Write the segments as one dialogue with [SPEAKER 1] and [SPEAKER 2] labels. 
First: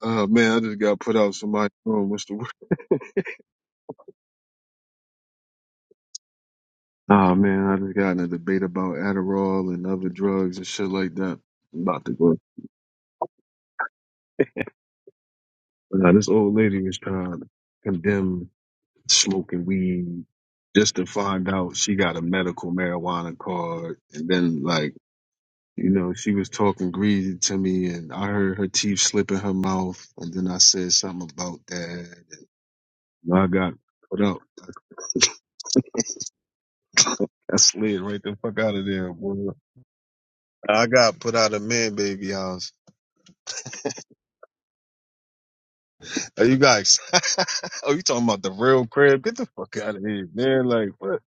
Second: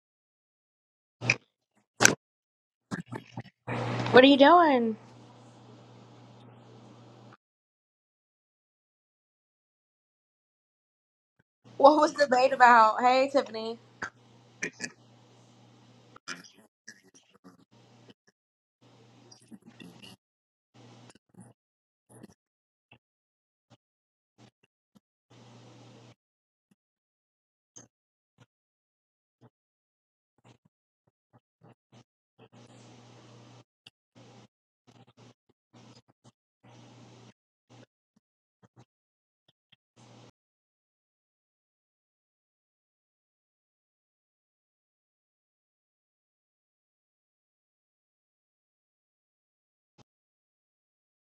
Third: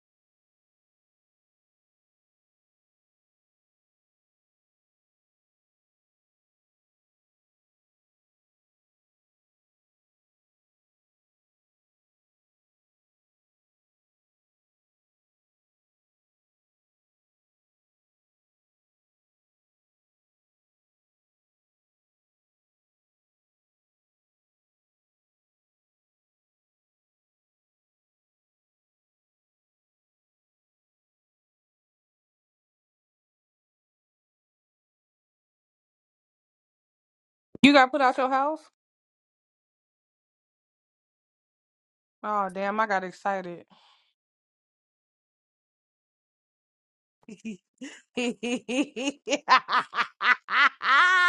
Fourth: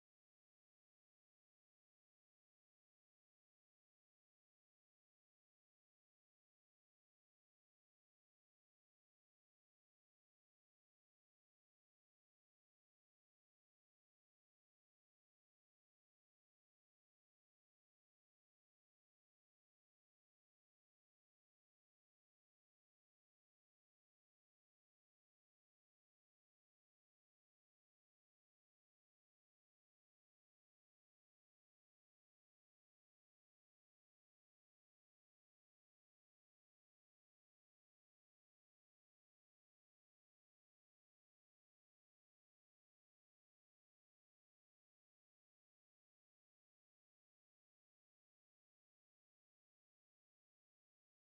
[SPEAKER 1] Uh man, I just got put out somebody's room. What's the word?
[SPEAKER 2] What are you doing?
[SPEAKER 1] Nah, man, I just got in a debate about Adderall and other drugs and shit like that. I'm
[SPEAKER 2] What
[SPEAKER 1] about to
[SPEAKER 2] was the
[SPEAKER 1] go.
[SPEAKER 2] debate about? Hey, Tiffany.
[SPEAKER 1] Nah, this old lady was trying to condemn smoking weed just to find out she got a medical marijuana card. And then, like, you know, she was talking greasy to me and I heard her teeth slip in her mouth. And then I said something about that. And I got put out. I
[SPEAKER 3] You got
[SPEAKER 1] slid
[SPEAKER 3] put out
[SPEAKER 1] right
[SPEAKER 3] your
[SPEAKER 1] the fuck
[SPEAKER 3] house?
[SPEAKER 1] out of there, boy. I got put out of man baby
[SPEAKER 3] Oh
[SPEAKER 1] house.
[SPEAKER 3] damn, I got excited.
[SPEAKER 1] Are you guys? oh, you talking about the real crib? Get the fuck out of here, man! Like, what?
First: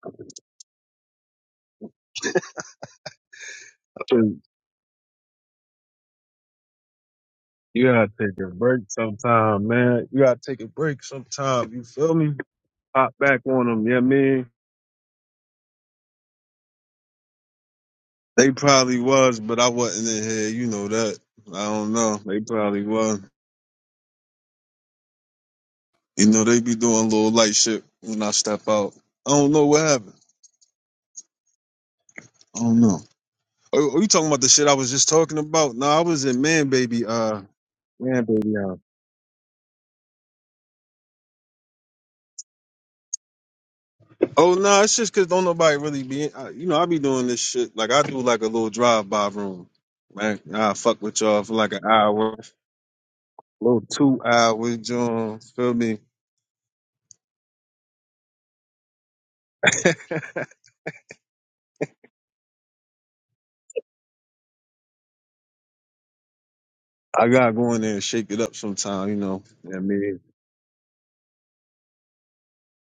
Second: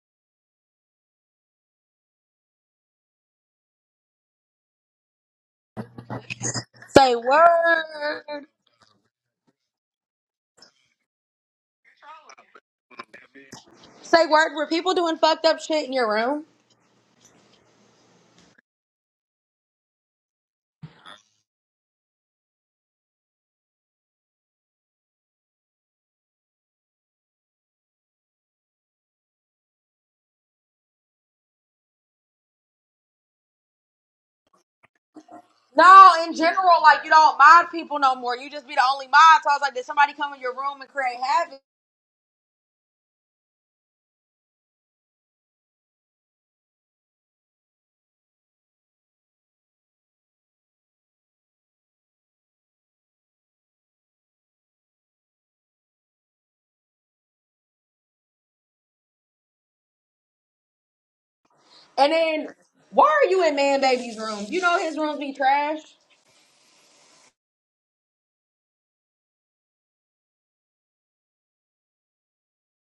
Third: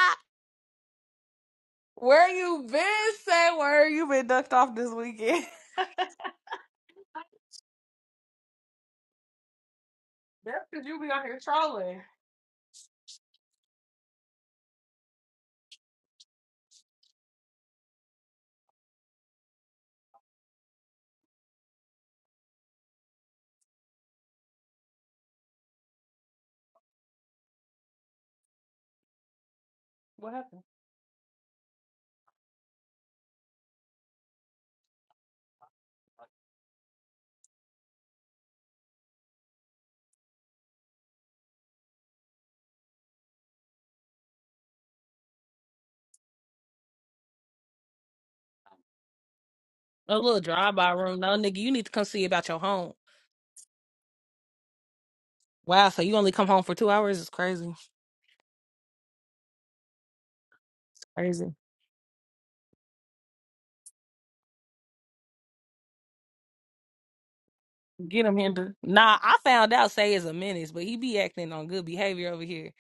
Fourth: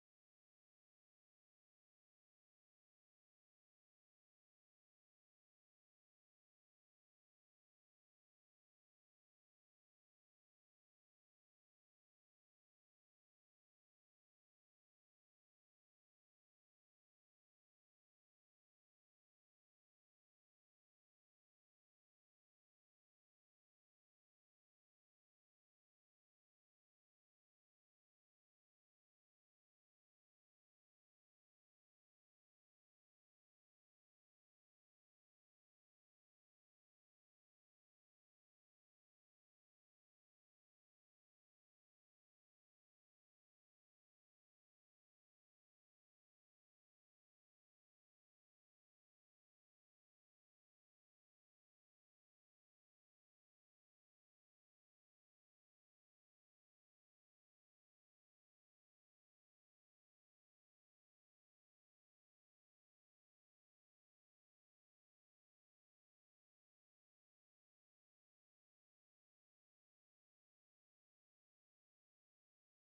[SPEAKER 3] Where you been, say where you been ducked off this weekend?
[SPEAKER 2] Say word.
[SPEAKER 1] You gotta take a break sometime, man. You gotta
[SPEAKER 3] That's
[SPEAKER 1] take a
[SPEAKER 3] because you
[SPEAKER 1] break
[SPEAKER 3] be on here
[SPEAKER 1] sometime. You
[SPEAKER 3] trolling.
[SPEAKER 1] feel me? Pop back on them, yeah,
[SPEAKER 2] Say
[SPEAKER 1] man.
[SPEAKER 2] word. Were people doing fucked up shit in your room?
[SPEAKER 1] They probably was, but I wasn't in here. You know that. I don't know. They probably was. You know they be doing little light shit when I step out. I don't know what happened.
[SPEAKER 3] What happened?
[SPEAKER 1] I don't know. Are, are you talking about the shit I was just talking about? No, I
[SPEAKER 2] No,
[SPEAKER 1] was
[SPEAKER 2] in
[SPEAKER 1] in Man
[SPEAKER 2] general, like
[SPEAKER 1] Baby.
[SPEAKER 2] you don't
[SPEAKER 1] Uh,
[SPEAKER 2] mod people no
[SPEAKER 1] Man
[SPEAKER 2] more. You
[SPEAKER 1] Baby.
[SPEAKER 2] just
[SPEAKER 1] uh,
[SPEAKER 2] be the only mod. So I was like, did somebody come in your room and create havoc?
[SPEAKER 1] Oh no, it's just cause don't nobody really be. I, you know, I be doing this shit. Like I do like a little drive by room,
[SPEAKER 3] A
[SPEAKER 1] man.
[SPEAKER 3] little
[SPEAKER 1] I
[SPEAKER 3] drive by
[SPEAKER 1] fuck
[SPEAKER 3] room.
[SPEAKER 1] with
[SPEAKER 3] No
[SPEAKER 1] y'all for
[SPEAKER 3] nigga, you
[SPEAKER 1] like an
[SPEAKER 3] need to come see
[SPEAKER 1] hour,
[SPEAKER 3] about your home.
[SPEAKER 1] little two hours, John. Feel
[SPEAKER 3] Wow,
[SPEAKER 1] me?
[SPEAKER 3] so you only come home for two hours? It's crazy. Crazy.
[SPEAKER 2] And then, why are you in man baby's room? You know his rooms be trash.
[SPEAKER 1] I gotta go in there and
[SPEAKER 3] Get
[SPEAKER 1] shake
[SPEAKER 3] him
[SPEAKER 1] it up
[SPEAKER 3] Hinder.
[SPEAKER 1] sometime. You
[SPEAKER 3] Nah, I
[SPEAKER 1] know,
[SPEAKER 3] found
[SPEAKER 1] I
[SPEAKER 3] out Say
[SPEAKER 1] mean,
[SPEAKER 3] is a menace, but he be acting on good behavior over here.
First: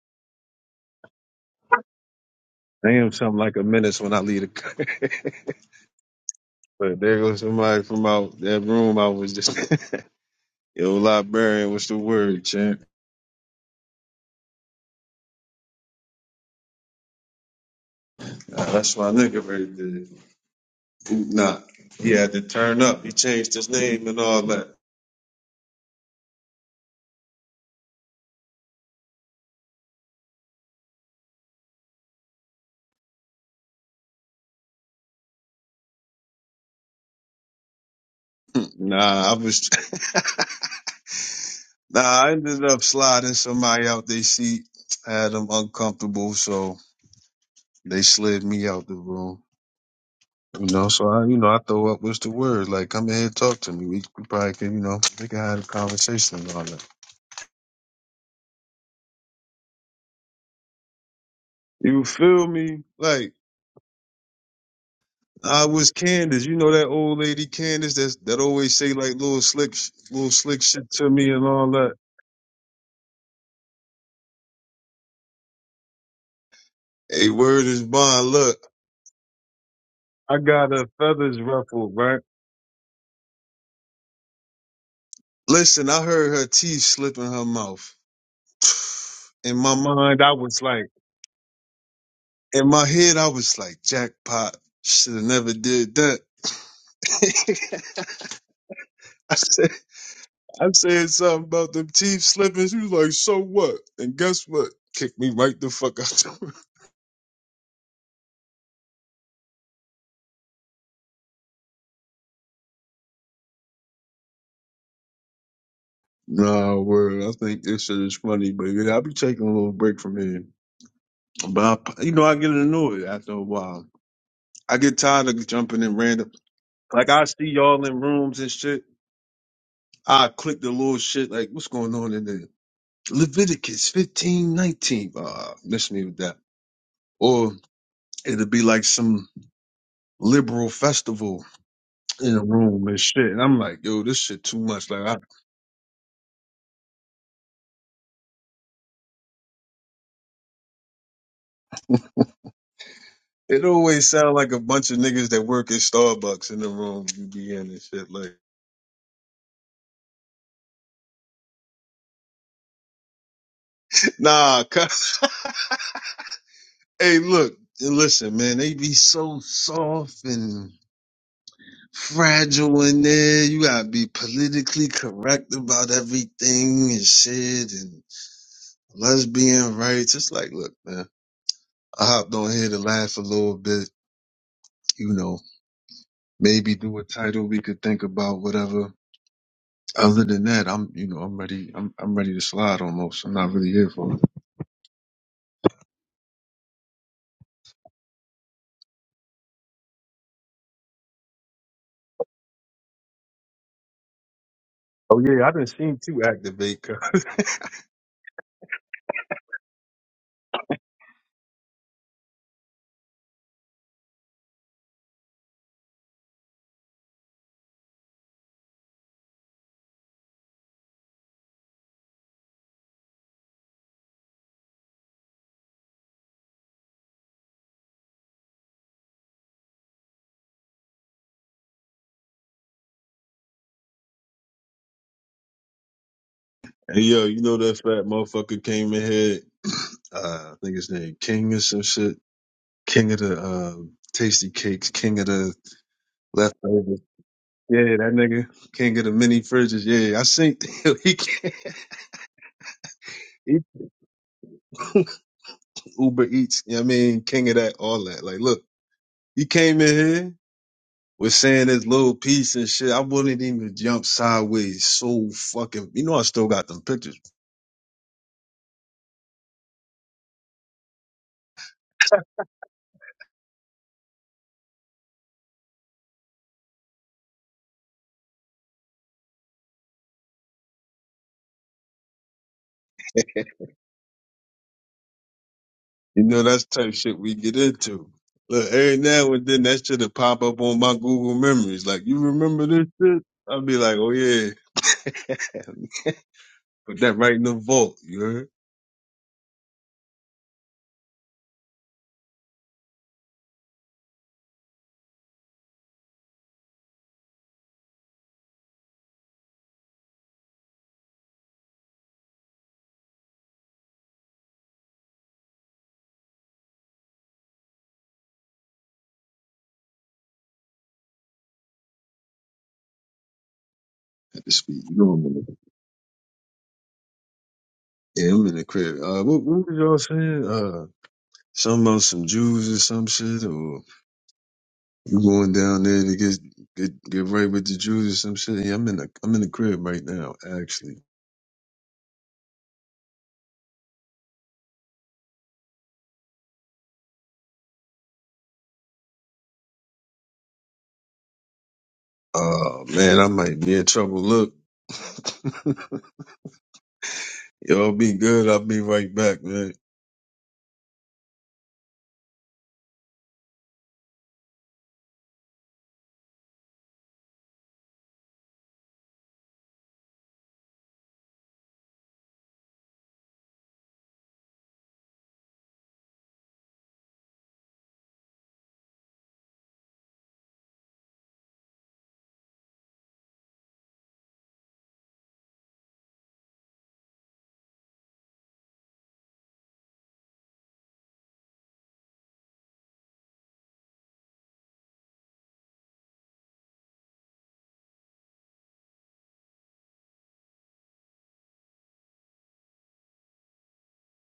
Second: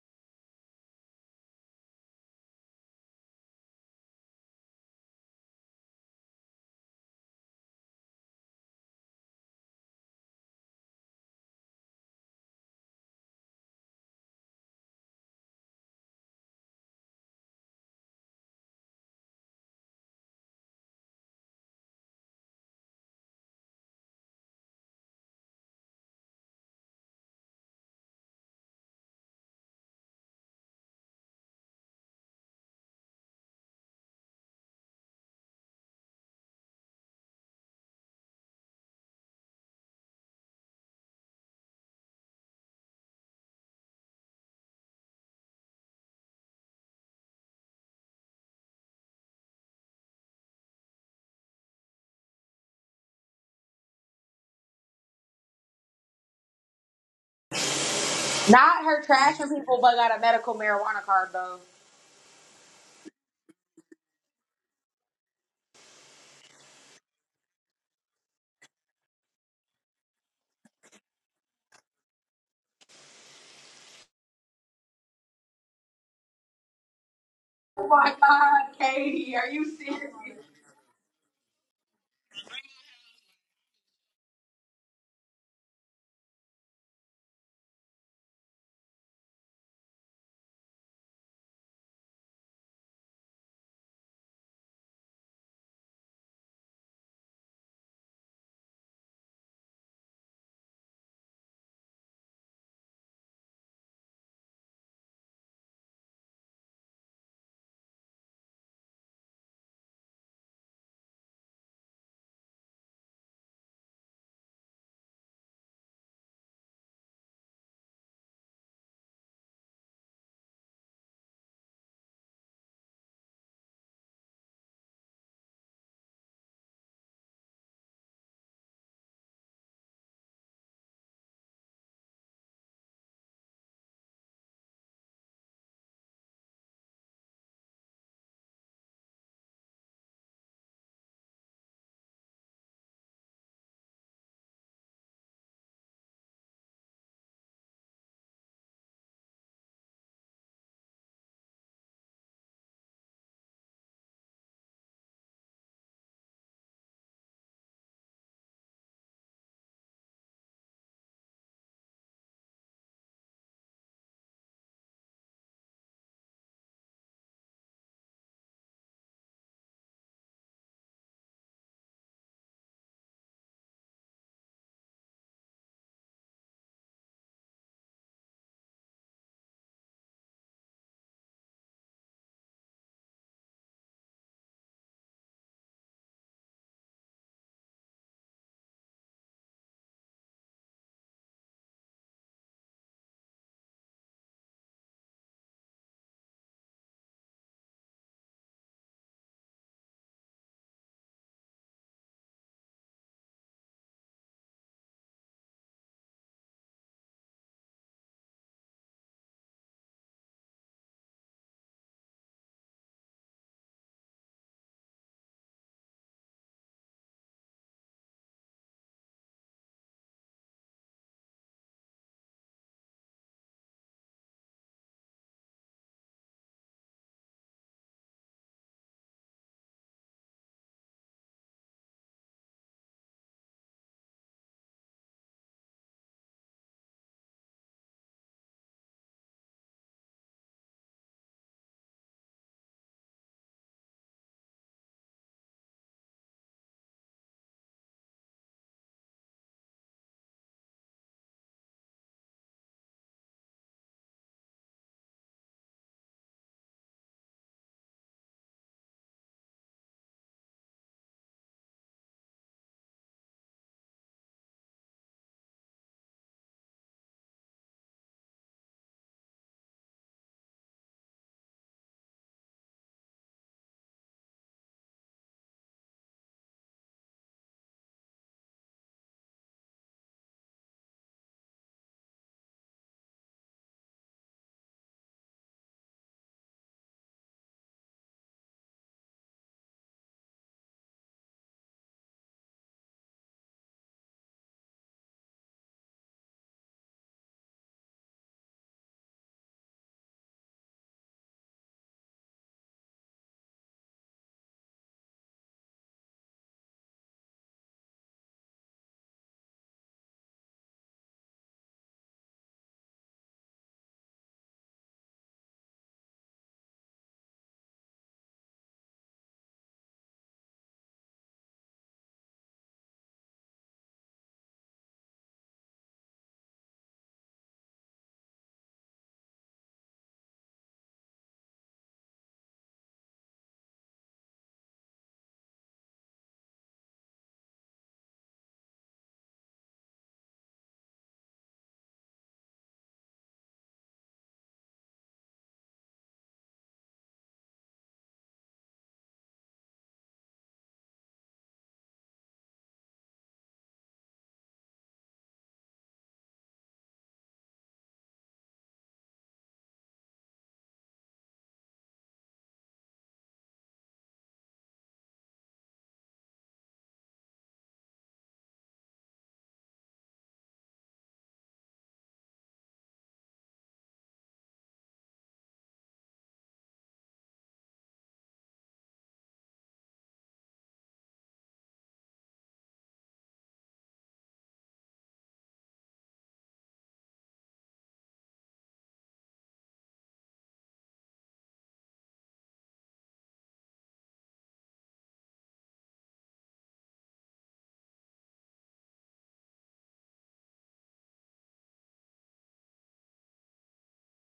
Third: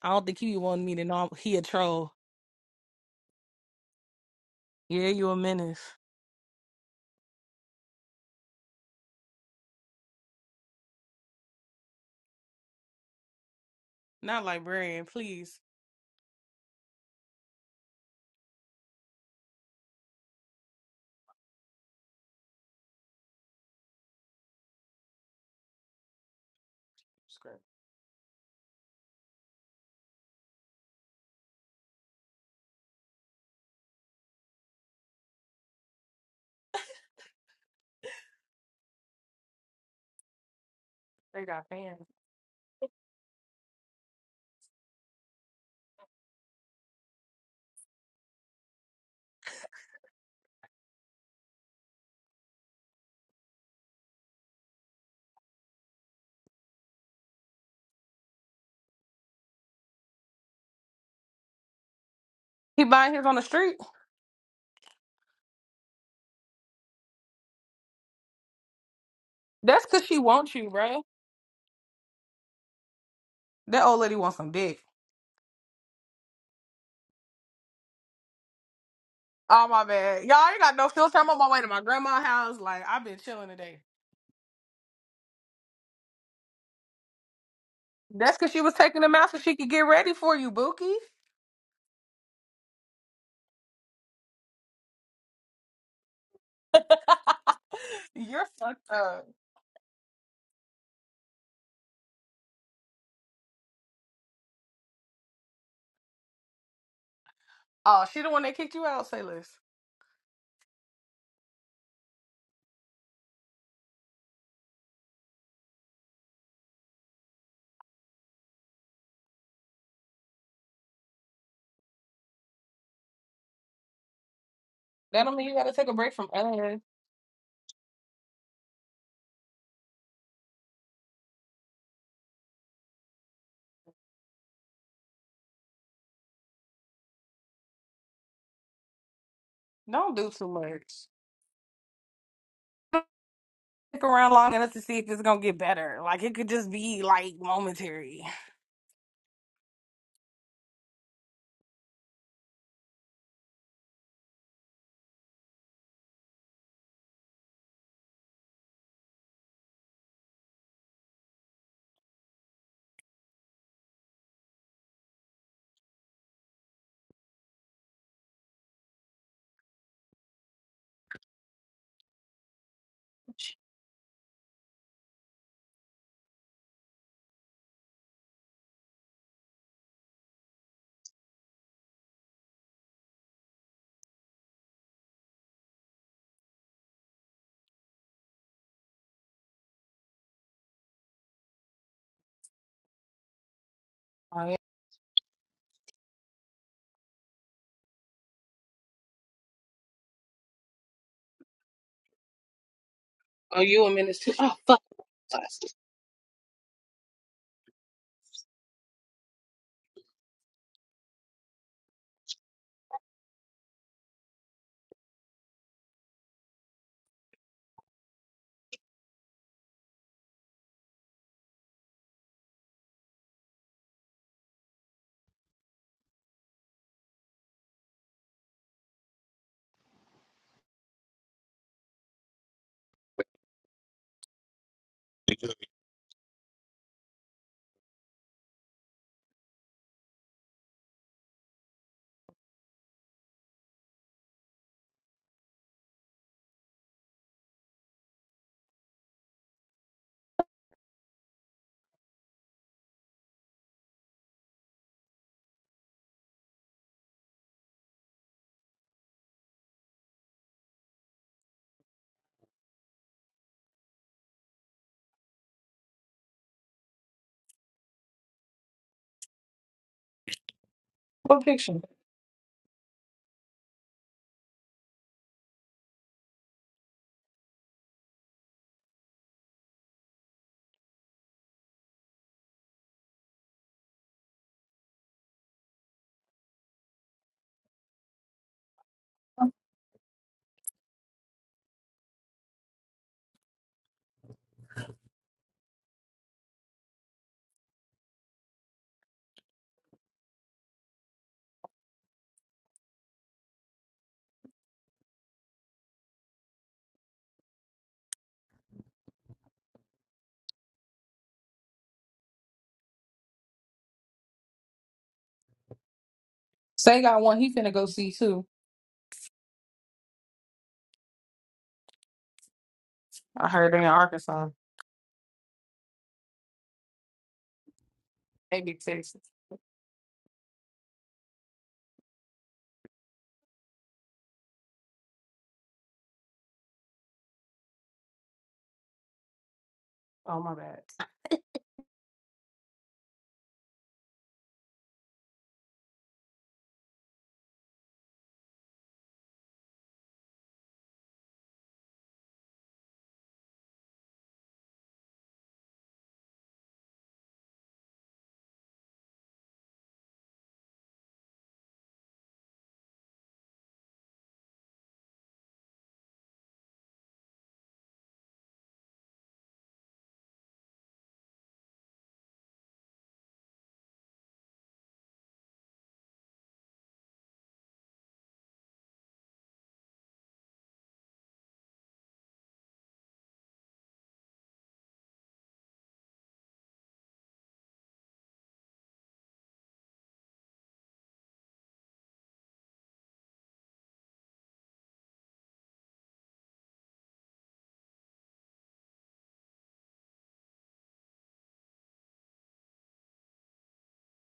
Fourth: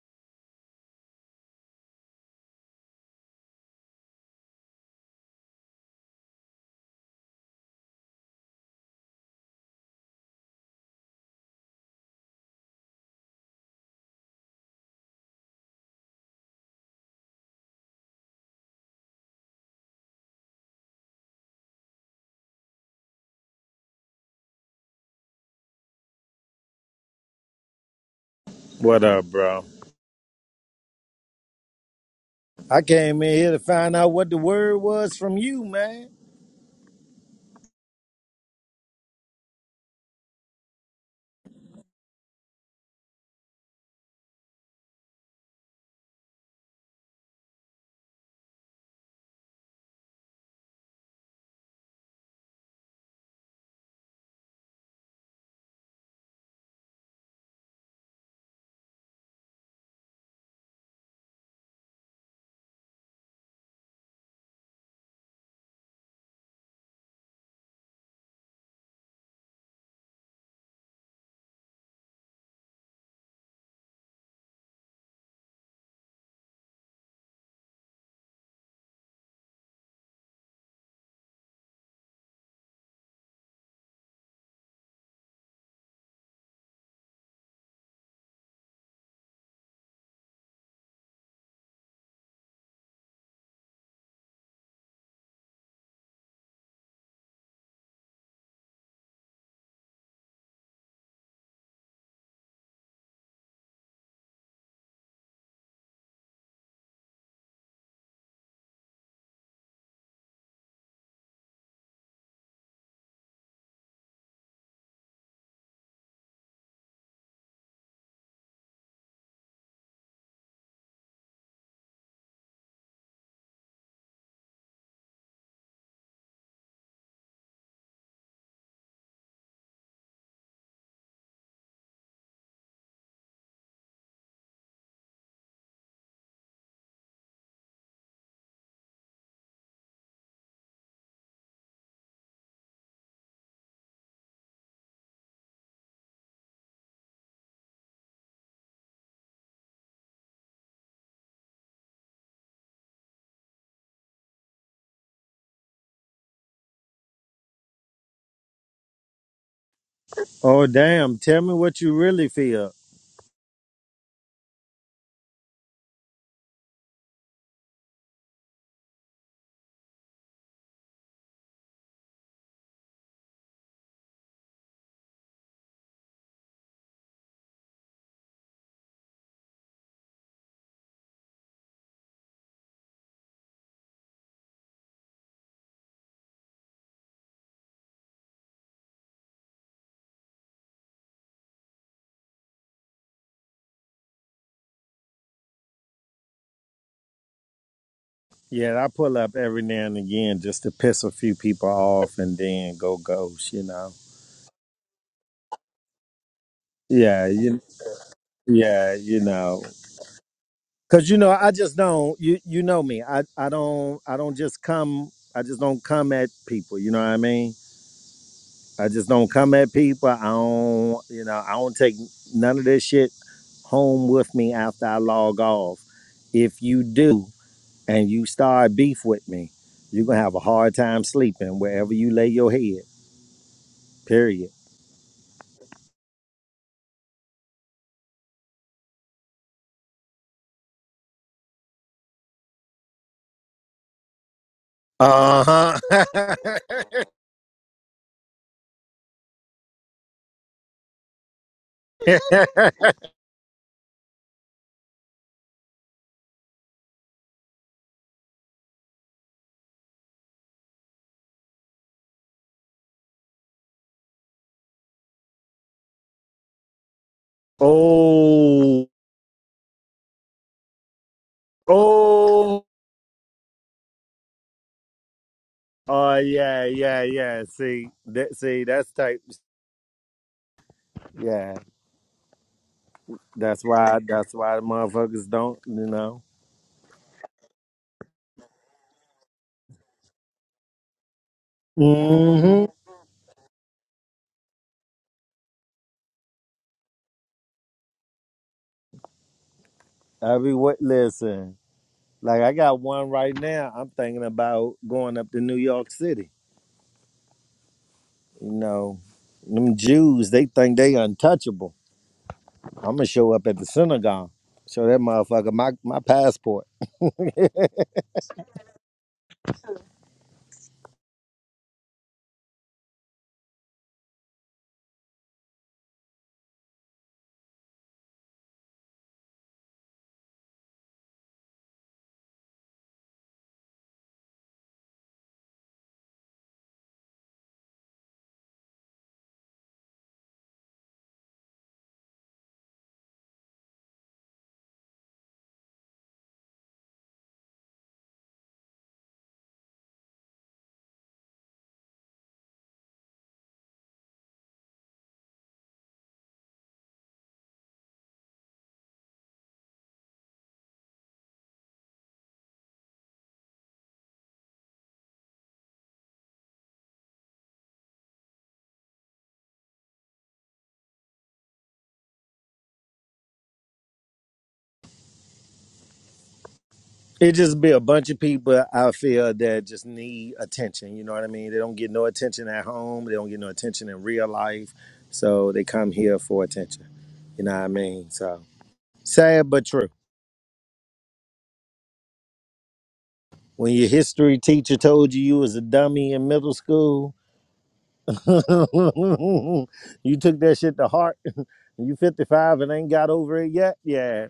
[SPEAKER 3] I don't think he be wanting me to know he a troll.
[SPEAKER 1] I am something like a menace when I leave the.
[SPEAKER 3] Yeah,
[SPEAKER 1] country.
[SPEAKER 3] you a menace.
[SPEAKER 1] but there goes somebody from out that room. I was just yo librarian. What's the word, champ?
[SPEAKER 3] Not librarian, please.
[SPEAKER 1] Uh, that's my nigga right there. Boot not. He had to turn up. He changed his name and all that.
[SPEAKER 4] What up, bro? I came in here to find out what the word was from you, man.
[SPEAKER 1] Nah, I was.
[SPEAKER 3] They got fans.
[SPEAKER 1] nah, I ended up sliding somebody out their seat. Had them uncomfortable, so they slid me out the room. You know, so I, you know, I throw up what's the word? Like, come in here, talk to me. We, we probably can, you know, we can have a conversation and all that.
[SPEAKER 2] Not her trashing people, but got a medical marijuana card though.
[SPEAKER 1] You feel me?
[SPEAKER 3] He buying his
[SPEAKER 1] Like,
[SPEAKER 3] on the street?
[SPEAKER 1] I was Candace. You know that old lady Candace that's, that always say like little slick,
[SPEAKER 3] That's
[SPEAKER 1] sh-
[SPEAKER 3] because she
[SPEAKER 1] little
[SPEAKER 3] wants
[SPEAKER 1] slick
[SPEAKER 3] you,
[SPEAKER 1] shit
[SPEAKER 3] bro.
[SPEAKER 1] to me and all that.
[SPEAKER 3] That old lady wants some dick.
[SPEAKER 1] Hey, word is
[SPEAKER 2] Oh my
[SPEAKER 1] bond. Look,
[SPEAKER 2] god, Katie, are
[SPEAKER 3] Oh,
[SPEAKER 2] you
[SPEAKER 3] my bad.
[SPEAKER 2] serious?
[SPEAKER 1] I
[SPEAKER 3] Y'all ain't
[SPEAKER 1] got
[SPEAKER 3] got
[SPEAKER 1] her
[SPEAKER 3] no filter. I'm on
[SPEAKER 1] feathers
[SPEAKER 3] my way to my
[SPEAKER 1] ruffled, right?
[SPEAKER 3] grandma's house. Like, I've been chilling today.
[SPEAKER 1] Listen, I heard her teeth slip in her mouth.
[SPEAKER 3] That's because she was taking him out so
[SPEAKER 1] In
[SPEAKER 3] she could
[SPEAKER 1] my
[SPEAKER 3] get ready
[SPEAKER 1] mind, I
[SPEAKER 3] for you,
[SPEAKER 1] was like,
[SPEAKER 3] Bookie.
[SPEAKER 1] in my head, I was like, jackpot. Should have never did that.
[SPEAKER 3] You're fucked up.
[SPEAKER 1] I said, I said something about them teeth slipping. She was like, so what? And guess what? Kicked me right the fuck out the room.
[SPEAKER 3] Oh, she the one that kicked you out, say less.
[SPEAKER 1] Nah, word. I think this shit is funny, but yeah, I'll be taking a little break from here. But I, you know, I get annoyed after a while. I get
[SPEAKER 3] That
[SPEAKER 1] tired
[SPEAKER 3] don't
[SPEAKER 1] of
[SPEAKER 3] mean you gotta
[SPEAKER 1] jumping
[SPEAKER 3] take a
[SPEAKER 1] in
[SPEAKER 3] break from
[SPEAKER 1] random.
[SPEAKER 3] us.
[SPEAKER 1] Like I see y'all in rooms and shit. I click the little shit. Like, what's going on in there? Leviticus fifteen nineteen. Uh, miss me with that. Or it'll be like some
[SPEAKER 3] Don't do too
[SPEAKER 1] liberal
[SPEAKER 3] much.
[SPEAKER 1] festival in a room and shit. And I'm like, yo,
[SPEAKER 3] Stick
[SPEAKER 1] this
[SPEAKER 3] around
[SPEAKER 1] shit
[SPEAKER 3] long
[SPEAKER 1] too
[SPEAKER 3] enough to
[SPEAKER 1] much.
[SPEAKER 3] see
[SPEAKER 1] Like,
[SPEAKER 3] if
[SPEAKER 1] I,
[SPEAKER 3] it's gonna get better. Like it could just be like momentary.
[SPEAKER 1] it always sound like a bunch of niggas that work at Starbucks in the room you be in and shit. Like,
[SPEAKER 4] Oh, damn. Tell me what you really feel.
[SPEAKER 1] nah, cuz- hey, look, and listen, man, they be so soft and fragile in there. You gotta be politically correct about everything and shit and lesbian rights. It's like, look, man. I hopped on here to laugh a little bit, you know, maybe do a title we could think about, whatever. Other than that, I'm, you know, I'm ready. I'm, I'm ready to slide almost. I'm not really here for it.
[SPEAKER 3] Oh, yeah.
[SPEAKER 4] Yeah, I pull up every now and again just to piss a few people off and then go ghost,
[SPEAKER 3] Oh,
[SPEAKER 4] you
[SPEAKER 3] you a
[SPEAKER 4] know?
[SPEAKER 3] minute too. Oh,
[SPEAKER 1] Oh yeah,
[SPEAKER 3] fuck.
[SPEAKER 1] I done seen two activate. cuz.
[SPEAKER 4] Yeah, you, yeah, you know. Cause you know, I just don't. You you know me. I I don't. I don't just come. I just don't come at people. You know what I mean? I just don't come at people. I don't, you know, I don't take none of this shit home with me after I log off. If you do and you start beef with me, you're gonna have a hard time sleeping wherever you lay your head. Period.
[SPEAKER 1] hey yo, you know that fat motherfucker came in here. Uh, I think his name King or some shit. King of the uh, tasty cakes. King of the
[SPEAKER 4] Uh huh.
[SPEAKER 1] leftovers. Yeah, that nigga. King of the mini fridges. Yeah, I seen he, he Uber Eats. You know what I mean, king of that, all that. Like, look. He came in here was saying this little piece and shit. I wouldn't even jump sideways. So fucking, you know, I still got them pictures.
[SPEAKER 4] oh,
[SPEAKER 3] What picture?
[SPEAKER 4] oh, oh, yeah, yeah, yeah. See, that, see, that's type. Yeah, that's why. That's why the motherfuckers don't. You know.
[SPEAKER 1] You know, that's the type of shit we get into. Look, every now and then that shit'll pop up on my Google memories. Like, you
[SPEAKER 4] hmm.
[SPEAKER 1] remember this shit? I'll be like, oh yeah, put that right in the vault. You heard?
[SPEAKER 4] I be what? Listen, like I got one right now. I'm thinking about going up to New York City. You know, them Jews, they think they untouchable. I'm gonna show up at the synagogue, show that motherfucker my my passport.
[SPEAKER 3] Say got one he finna go see too. I heard in
[SPEAKER 1] Had
[SPEAKER 3] Arkansas.
[SPEAKER 1] to speak. You know, I'm in the, yeah, I'm in the
[SPEAKER 3] Maybe
[SPEAKER 1] crib.
[SPEAKER 3] Texas.
[SPEAKER 1] Uh, what, what was y'all saying? Uh, something about some Jews or some shit or? You going down there to get get get right with the Jews or some shit? Yeah, I'm in the I'm in the crib right now,
[SPEAKER 3] Oh my bad.
[SPEAKER 1] actually. Oh man, I might be in trouble. Look, y'all be good. I'll be right back, man.
[SPEAKER 4] It just be a bunch of people I feel that just need attention. You know what I mean? They don't get no attention at home. They don't get no attention in real life, so they come here for attention. You know what I mean? So sad but true. When your history teacher told you you was a dummy in middle school you took that shit to heart. You 55 and ain't got over it yet? Yeah.